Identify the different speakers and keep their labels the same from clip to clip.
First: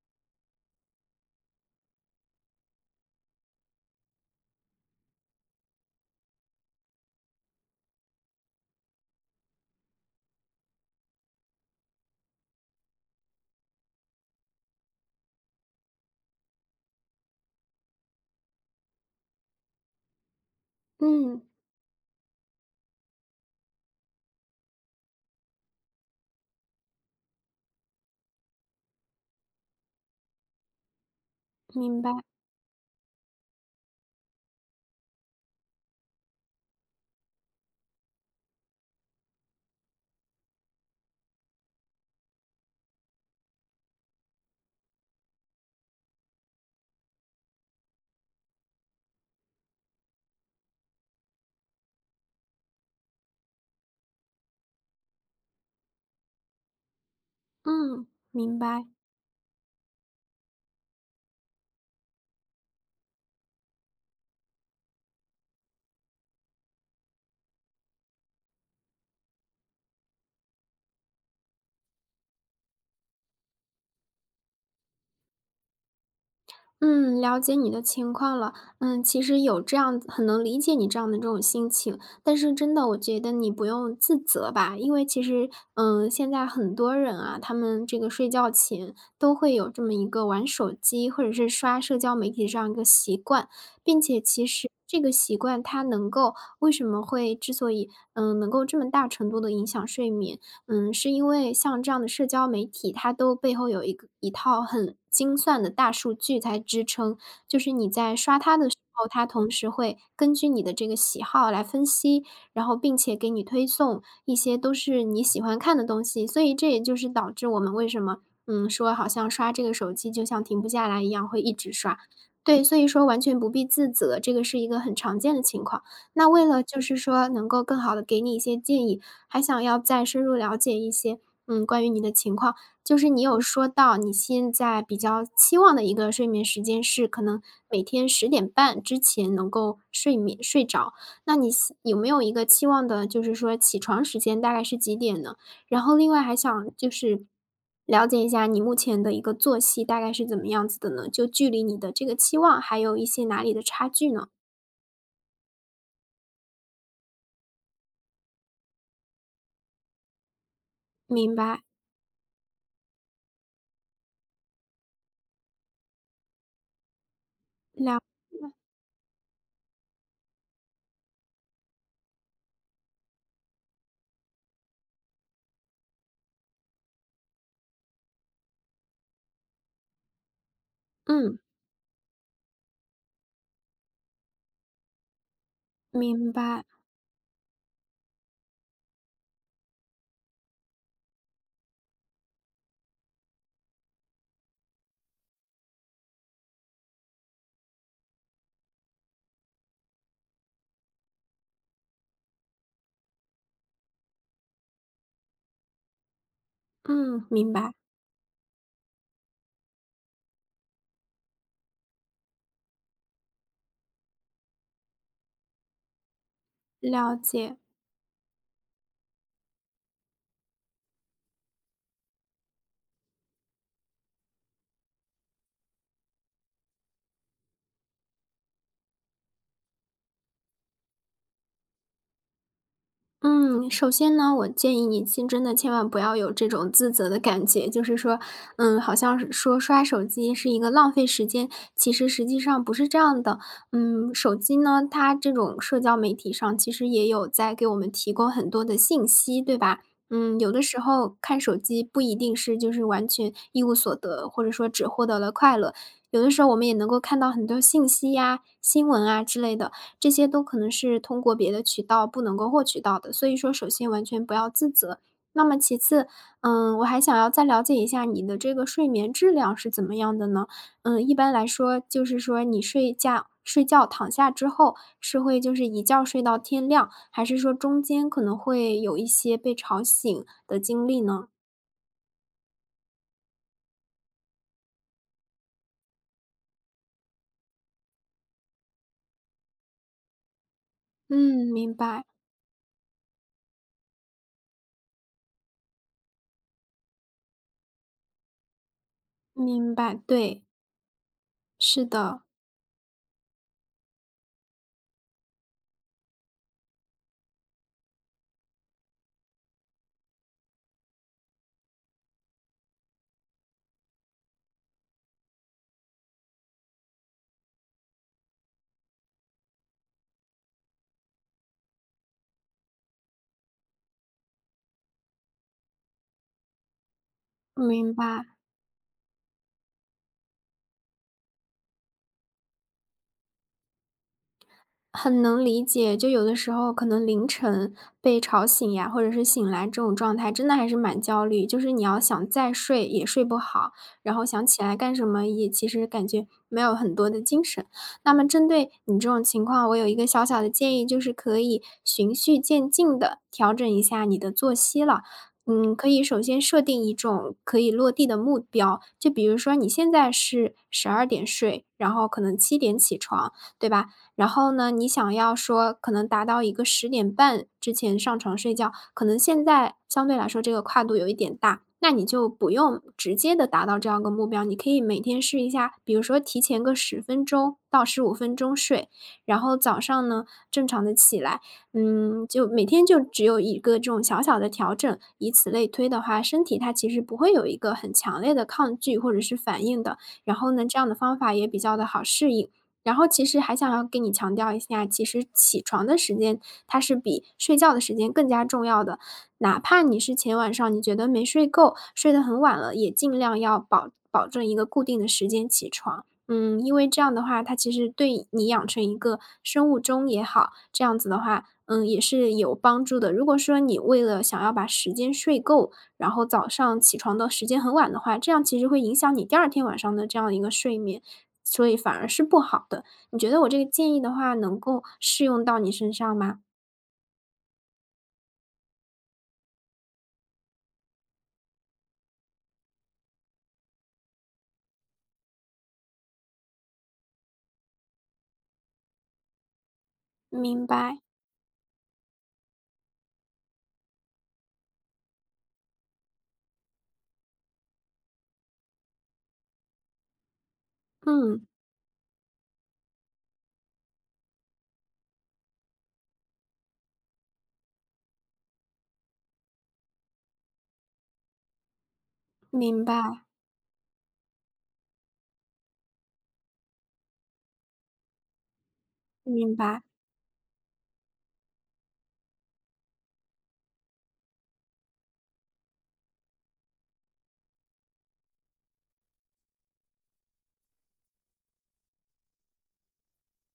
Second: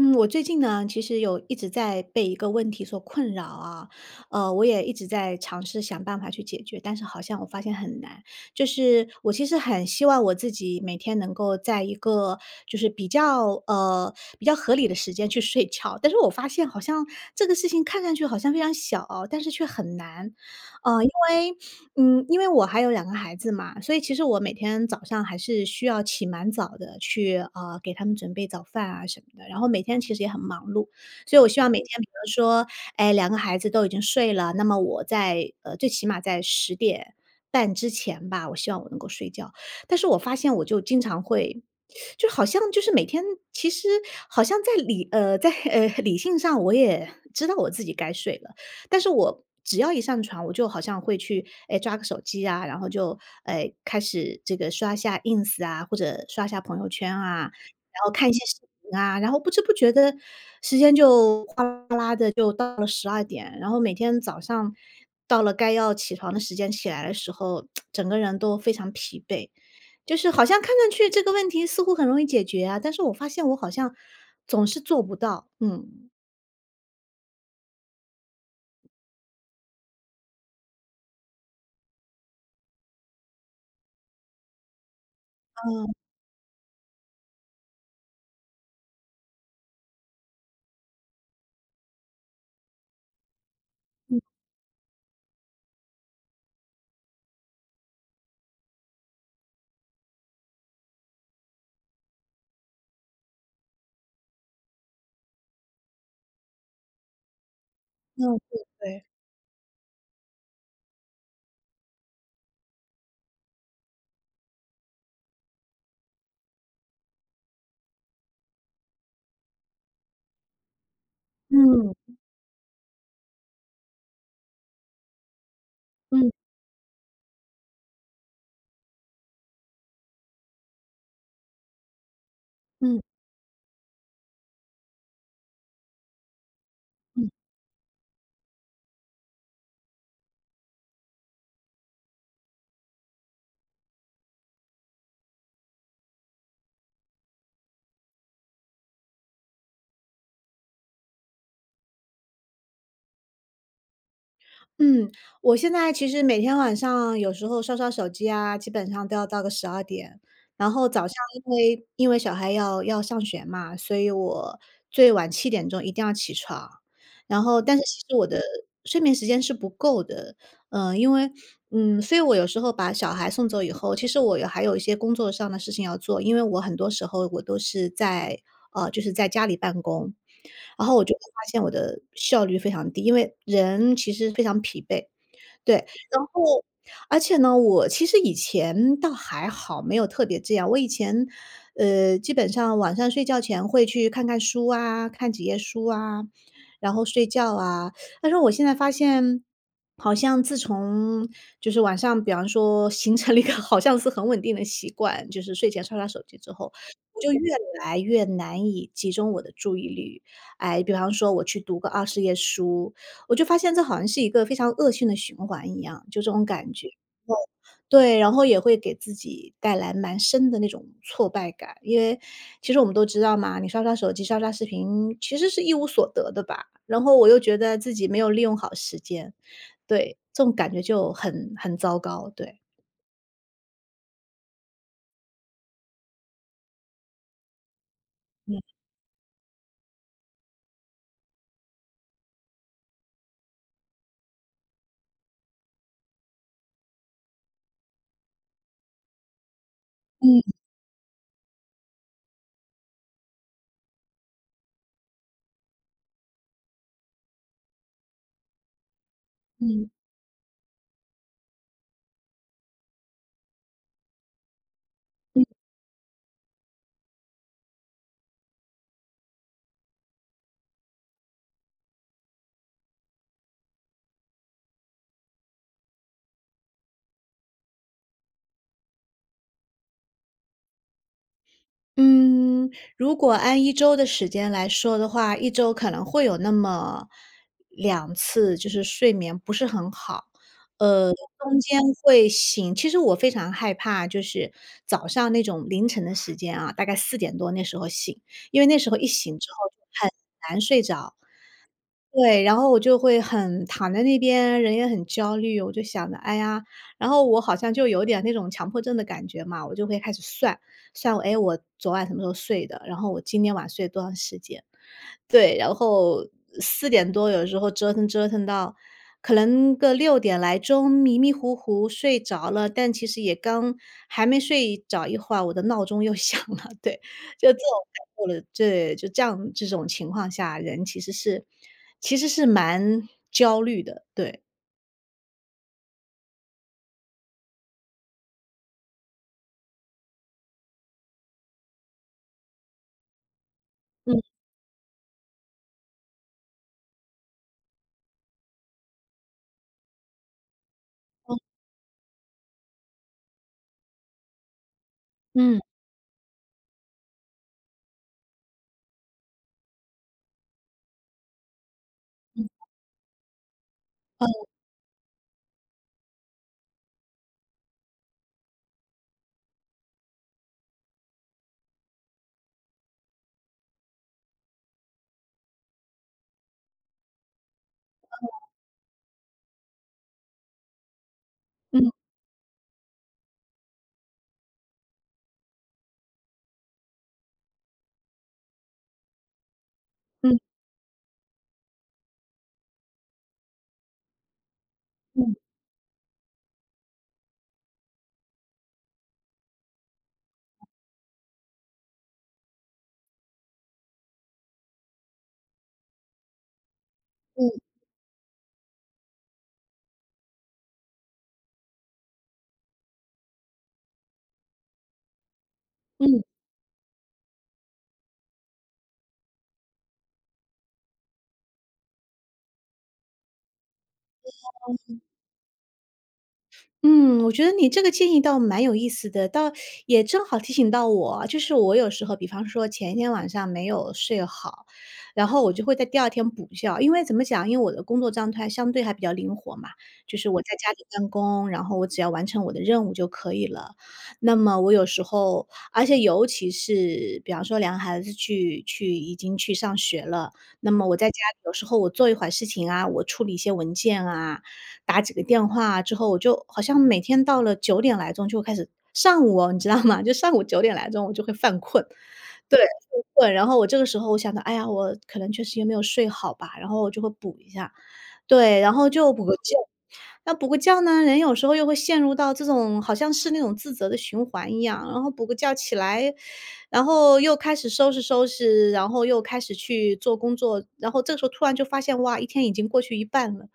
Speaker 1: 嗯，我最近呢，其实有一直在被一个问题所困扰啊，我也一直在尝试想办法去解决，但是好像我发现很难。就是我其实很希望我自己每天能够在一个就是比较比较合理的时间去睡觉，但是我发现好像这个事情看上去好像非常小啊，但是却很难，呃，因
Speaker 2: 嗯，
Speaker 1: 为因为我还有两个孩子嘛，所以其实我每天早上还是需要起蛮早的去，给他们准备早饭啊什么的，然后每天其实也很忙碌。所以我希望每天
Speaker 2: 明
Speaker 1: 比
Speaker 2: 白。
Speaker 1: 如说，哎两个孩子都已经睡了，那么我在最起码在10点半之前吧，我希望我能够睡觉。但是我发现我就经常会就好像就是每天其实好像在理性上我也知道我自己该睡了，但是我只要一上床，我就好像会去，哎，抓个手机啊，然后就，哎，开始这个刷一下 ins 啊，或者刷一下朋友圈啊，然
Speaker 2: 嗯，
Speaker 1: 后看一些视
Speaker 2: 明白。
Speaker 1: 频啊，然后不知不觉的时间就哗啦啦的就到了十二点，然后每天早上到了该要起床的时间起来的时候，整个人都非常疲惫。就是好像看上去这个问题似乎很容易解决啊，但是我发现我好像总是做不到。嗯，
Speaker 2: 嗯，了解你的情况了。嗯，其实有这样很能理解你这样的这种心情，但是真的我觉得你不用自责吧，因为其实，
Speaker 1: 嗯，
Speaker 2: 嗯，现在很多人啊，他们这个睡觉前都会有这么一个玩手机或者是刷社交媒体这样一个习惯，并且其实这个习惯它能够为什么会之所以，嗯，能够这么大程度的影响睡眠，嗯，是因为像这样的社交媒体，它都背后有一个一套很精算的大数据在支撑。就是你在
Speaker 1: 嗯，
Speaker 2: 刷它的时
Speaker 1: 对，
Speaker 2: 候，它同时会根据你的这个喜好来分析，然后并且给你推送一些都是你喜欢看的东西。所以这也就是导致我们为什么，嗯，说好像刷这个手机就像停不下来一样，会一直
Speaker 1: 嗯，
Speaker 2: 刷。对，所以说完全不必自责，这个是一个很常见的情况。那
Speaker 1: 嗯。
Speaker 2: 为了就是说能够更好的给你一些建议，还想要再深入了解一些，嗯，关于你的情况。就
Speaker 1: 嗯
Speaker 2: 是你有说到你现在比较期望的一个睡眠时间是可
Speaker 1: 嗯
Speaker 2: 能每天十点半之前能够睡眠睡着，那你有没有一个期望的，就是说起床时间大概是几点呢？然后另外还想就是了解一下你目前的一个作息大概是怎么样子的呢？就距离你的这个期望还有一些哪里的差距呢？
Speaker 1: 嗯，我现在其实每天晚上有时候刷刷手机啊，基本上都要到个十二点。然后早上
Speaker 2: 明
Speaker 1: 因
Speaker 2: 白。
Speaker 1: 为因为小孩要上学嘛，所以我最晚7点钟一定要起床。然后，但是其
Speaker 2: 了
Speaker 1: 实我的睡眠时间是不够的，嗯，因为嗯，所以我有时候把小孩送走以后，其实我还有一些工作上的事情要做，因为我很多时候我都是在就是在家里办公。然后我就会
Speaker 2: 嗯，
Speaker 1: 发现我的效率非常低，因为人其实非常疲惫，对，然
Speaker 2: 明
Speaker 1: 后
Speaker 2: 白。
Speaker 1: 而且呢，我其实以前倒还好，没有特别这样。我以前，基本上晚上睡觉前会去看看书啊，看几页书啊，然后睡觉啊。但是我现在发现，好像自从就是晚上，比方说形成了一个 好像是很稳定的习惯，就是睡前刷刷手机之后，我
Speaker 2: 嗯，
Speaker 1: 就
Speaker 2: 明
Speaker 1: 越
Speaker 2: 白。
Speaker 1: 来越难以集中我的注意力。哎，比方说我去读个20页书，我就发现这好像是一个非常恶性的循环一样，就这种感觉。
Speaker 2: 了解。
Speaker 1: 对，然后也会给自己带来蛮深的那种挫败感，因为其实我们都知道嘛，你刷刷手机、刷刷视频，其实是一无所得的吧。然后我又觉得自己没有利用好时间，对，这种感觉就很糟糕，对，
Speaker 2: 嗯，首先呢，我建议你真的千万不要有这种自责的感觉，就是说，
Speaker 1: 嗯
Speaker 2: 嗯，好像是说刷手机是一个浪费时间，其实实际上不是这样的。嗯，手机呢，它这种社交媒体上其实也有在给我们提供很多的信息，对吧？嗯，有
Speaker 1: 嗯
Speaker 2: 的时候看手机不一定是就是完全一无所得，或者说只获得了快乐，有的时候我们也能够看到很多信息呀、新闻啊之类的。
Speaker 1: 嗯。
Speaker 2: 这些都可能是通过别的渠道不能够获取到的。所以说，首先完全不要自责。那么其次，嗯，我还想要再了解一下你的这个睡眠质量是怎么样的呢？嗯，一般来说，就是说你睡觉躺下之后，是会就是一觉睡到天亮，还是说中间可能会有一些被吵醒的经历呢？
Speaker 1: 嗯，如果按一周的时间来说的话，一周可能会有那么两次，就是睡眠不是很好，呃，
Speaker 2: 嗯，
Speaker 1: 中
Speaker 2: 明
Speaker 1: 间
Speaker 2: 白，
Speaker 1: 会醒其实我非常害怕，就是早上那种凌晨的时间啊，大概四点多那时候醒，因为那时候一醒之后就
Speaker 2: 明白。
Speaker 1: 很
Speaker 2: 对，
Speaker 1: 难睡着。
Speaker 2: 是的，
Speaker 1: 对，然后我就会很躺在那边，人也很焦虑，我就想着，哎呀，然后我好像就有点那种强迫症的感觉嘛，我就会开始算，算我，哎，我昨晚什么时候睡的，然后我今天晚睡了多长时间，对，然后四点多有时候折腾折腾到可能个6点来钟，迷迷糊糊睡着了，但其实也刚还没睡着一会儿，我的闹钟又 响了，对，就这种
Speaker 2: 明
Speaker 1: 感
Speaker 2: 白。
Speaker 1: 受了，对，就这样这种情况下，人其实是蛮焦虑的，对。
Speaker 2: 很能理解，就有的时候可能凌晨被吵醒呀，或者是醒来这种状态，真的还是蛮焦虑。就是你要想再睡也睡不好，然
Speaker 1: 嗯，
Speaker 2: 后想起来干什么也其实感觉没有很多的精神。那么针对你这种情况，我有一个小小的建议，就是
Speaker 1: 嗯，
Speaker 2: 可以循序渐进的调整一下你的作息了。
Speaker 1: 嗯，
Speaker 2: 嗯，可以首先设定一种可以落地的目标，就比如说你现在是12点睡，然后可能7点起床，对吧？然后呢，你想要说可能达到一个十点半之前上床睡觉，可能现在相对来说这个跨度有一点大，那你就不用直接的达到这样一个目标，你可以每天试一下，比如说提前个10分钟到15分钟睡，然后早上呢，正常的起来。
Speaker 1: 嗯，
Speaker 2: 嗯，就每天就只有一个这种小小的调整，以此类推的话，身体它其实不会有一个很强烈的抗拒或者是反应的，然
Speaker 1: 嗯，
Speaker 2: 后呢，这样的方法也比较的好适应。然后其实还想要给你强调一下，其
Speaker 1: 嗯，
Speaker 2: 实
Speaker 1: 嗯
Speaker 2: 起床的时间它是比睡觉的时间更加重要的。哪怕你是前晚上你觉得没睡够，睡得很晚了，也尽量要保证一个固定的时间起床。嗯，因为这样的话，
Speaker 1: 嗯，
Speaker 2: 它其实对你养成一个生物钟也好，这样子的话，嗯，也是有帮助的。如果说你为了想要把时间睡够，然后早上起床的时间很晚的话，这样其实会影响你第二天晚上的这样一个睡眠。所以反而是不好的。你觉得我这个建议的话，能够适用到你身上吗？
Speaker 1: 嗯，我觉得你这个建议倒蛮有意思的，倒也正好提醒到我啊，就是我有时候，比方说前一天晚上没有睡好，然后我就会在第二天补觉。因为怎么讲，因为我的工作状态相对还比较灵活嘛，就是我在
Speaker 2: 明
Speaker 1: 家里
Speaker 2: 白。
Speaker 1: 办公，然后我只要完成我的任务就可以了。那么我有时候，而且尤其是比方说两个孩子去已经去上学了，那么我在家里
Speaker 2: 嗯，
Speaker 1: 有时候我做一会儿事情啊，我处理一些文件啊，打几个电话之后，我就好像每天到了九点来钟就开始上午哦，你知道吗？就上午9点来钟我就会犯困。对，犯
Speaker 2: 明白。
Speaker 1: 困，然后我这个时候我想着，哎呀，我可能确实也没有睡好吧，然后我就会补一下。对，然后就补个觉。
Speaker 2: 明白。
Speaker 1: 那补个觉呢，人有时候又会陷入到这种好像是那种自责的循环一样，然后补个觉起来，然后又开始收拾收拾，然后又开始去做工作，然后这个时候突然就发现，哇，一天已经过去一半了。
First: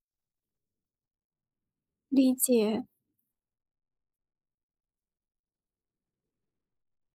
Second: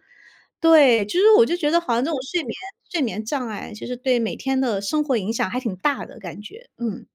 Speaker 1: 对，就是我就觉得好像这种
Speaker 2: 理
Speaker 1: 睡眠
Speaker 2: 解。
Speaker 1: 睡眠障碍，就是对每天的生活影响还挺大的感觉，嗯。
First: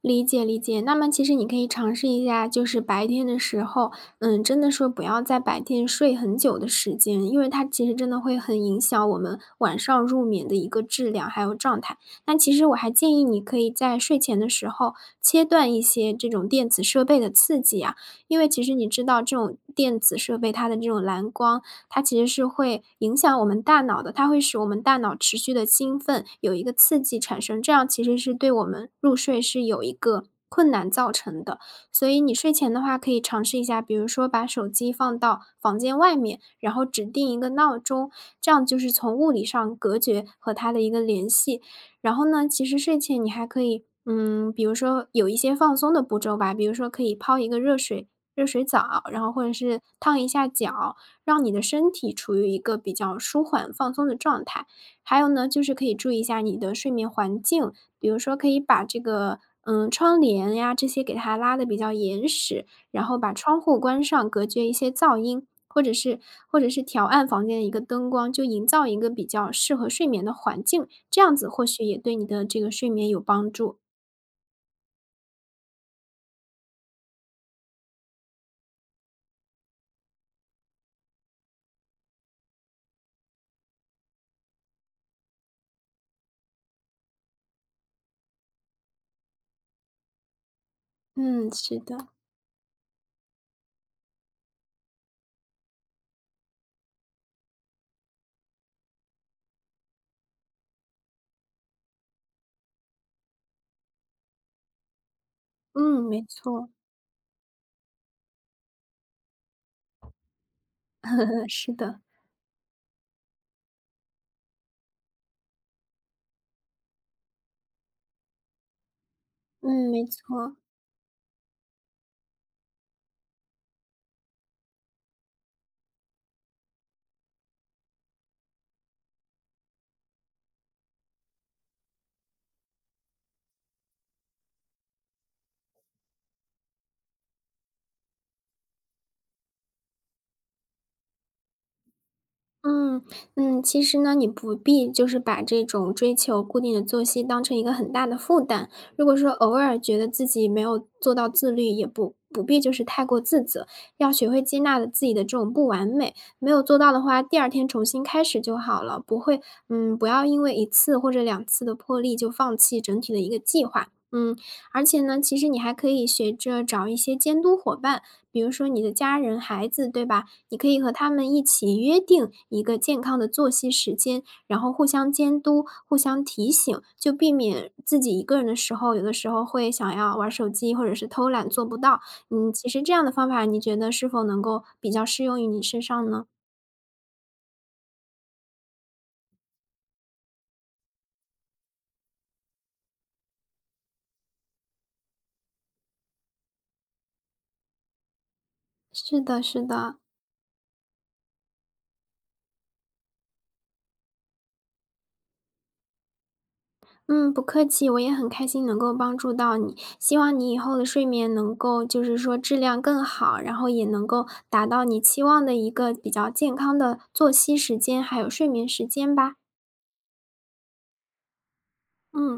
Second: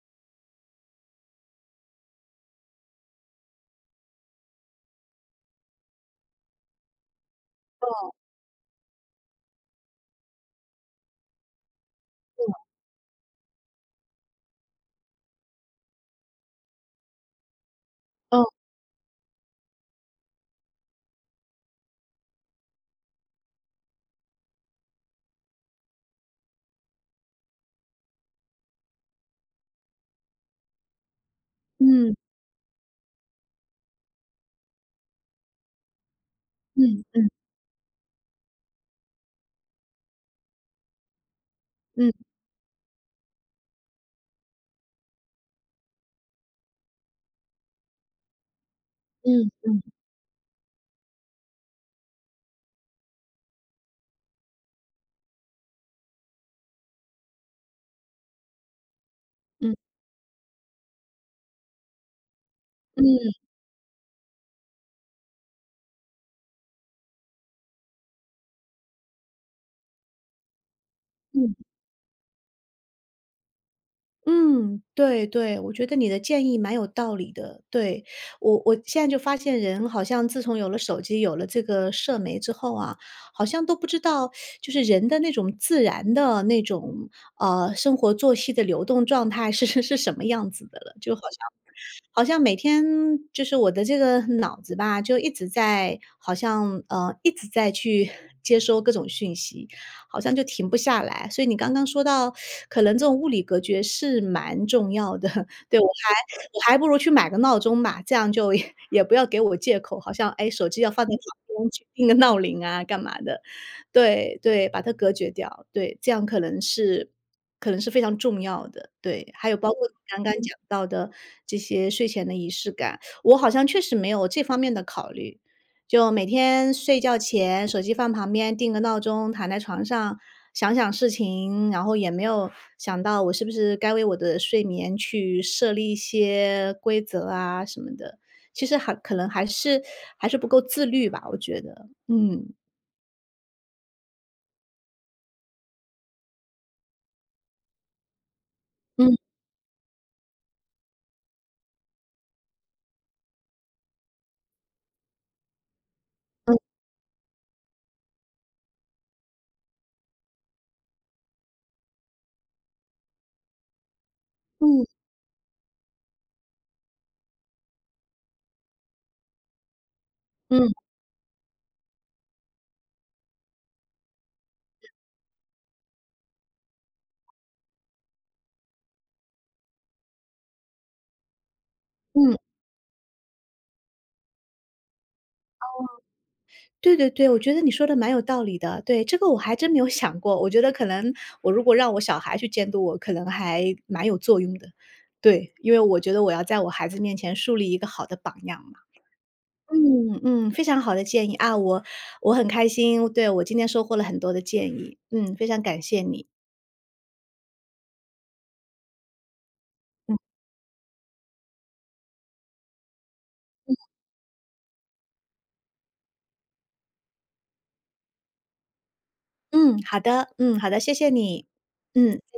Speaker 2: 理解，理解。那么其实你可以尝试一下，就是白天的时候，嗯，真的说不要在白天睡很久的时间，因为它其实真的会很影响我们晚上入眠的一个质量还有状态。那其实我还建议你可以在睡前的时候切断一些这种电子设备的刺激啊，因
Speaker 1: 哦，
Speaker 2: 为其实你知道这种电子设备它的这种蓝光它其实是会影响我们大脑的，它会使我们大脑持续的兴奋，有一个刺激产生，这样其实是对我们入睡是有一个困难造成的。所
Speaker 1: 嗯，
Speaker 2: 以你睡前的话可以尝试一下，比如说把手机放到房间外面，然后
Speaker 1: 嗯，
Speaker 2: 指
Speaker 1: 嗯，
Speaker 2: 定一个闹钟，这样就是从物理上隔绝和它的一个联系。
Speaker 1: 嗯，
Speaker 2: 然后呢，其实睡前你还可以，嗯，比如说有一些放松的步骤吧，比如说可以泡一个热水澡，然后或
Speaker 1: 嗯，
Speaker 2: 者是烫一下脚，让你的身体处于一个比较舒缓放松的状态。还有呢，就是可以注意一下你的睡眠环境，比如说可以把这个，
Speaker 1: 嗯，
Speaker 2: 嗯，窗帘呀这些给它拉的比较严实，
Speaker 1: 嗯，
Speaker 2: 然后把窗户关上，隔绝一些噪音，或者是调暗房间的一个灯光，就营造一个比较适合睡眠的环境，这样子
Speaker 1: 嗯。
Speaker 2: 或许也对你的这个睡眠有帮助。
Speaker 1: 嗯，对对，我觉得你的建议蛮有道理的。对，我现在就发现人好像自从有了手机，有了这个社媒之后啊，好像都不知道就是人的那种自然的那种，生活作息的流动状态是什么样子的了，就好
Speaker 2: 嗯，
Speaker 1: 像
Speaker 2: 是的。
Speaker 1: 每天就是我的这个脑子吧，就一直在好像，一直在去 接收各种讯息，好像就停不下来。所以你刚刚说到，可能这种物理隔绝是蛮重要的，对，我
Speaker 2: 嗯，没
Speaker 1: 还我
Speaker 2: 错。
Speaker 1: 还不如去买个闹钟吧，这样就 也不要给我借口，好像，哎，手机要放在
Speaker 2: 嗯，
Speaker 1: 旁边
Speaker 2: 是
Speaker 1: 去
Speaker 2: 的。
Speaker 1: 定个闹铃啊，干嘛的。对对，把它隔绝掉，对，这样可能是非常重要的，对。还有包括
Speaker 2: 嗯，
Speaker 1: 你
Speaker 2: 没
Speaker 1: 刚刚
Speaker 2: 错。
Speaker 1: 讲到的这些睡前的仪式感，我好像确实没有这方面的考虑。就每天睡觉前手机放旁边，定个闹钟，躺在床上想想事情，然后也没有想到我是不是该为我的睡眠去设立一些规则啊什么的。其实还可能还是不够自律吧，我觉得，嗯。
Speaker 2: 嗯，嗯，其实呢，你不必就是把这种追求固定的作息当成一个很大的负担。如
Speaker 1: 嗯
Speaker 2: 果说偶尔觉得自己没有做到自律，也不必就是太过自责，要学会接纳的自己的这种不完美。没有
Speaker 1: 嗯
Speaker 2: 做到的话，第二天重新开始就好了，不会，嗯，不要因为一次或者两次的破例就放弃整体的一个计划。嗯，
Speaker 1: 嗯。
Speaker 2: 而且呢，其实你还可以学着找一些监督伙伴，比如说你的家人、孩子，对吧？你可
Speaker 1: 嗯
Speaker 2: 以和他们一起约定一个健康的作息时间，然后互相监督、互相提醒，就避免自己一个人的时候，有的时候会想要玩手机或者是偷懒做不到。
Speaker 1: 嗯，
Speaker 2: 嗯，其实这样的方法，你觉得是否能够比较适用于你身上呢？
Speaker 1: 对对对，我觉得你说的蛮有道理的。对，这个我还真没有 想过，我觉得可能我如果让我小孩去监督我，可能还蛮有作用的。对，因为我觉得我要在我孩子面前树立一个好的榜样嘛。
Speaker 2: 是的，是的。
Speaker 1: 嗯嗯，非常好的建议啊，我很开心，对，我今天收获了很多的建议，嗯，非常感谢你。
Speaker 2: 嗯，不客气，我也很开心能够帮助到你。希望你以后的睡眠能够就是说质量更好，然后也能够达到你期望的一个比较健康的作息时间，还有睡眠时间吧。
Speaker 1: 嗯，好的，嗯，好的，谢谢你，嗯。
Speaker 2: 嗯。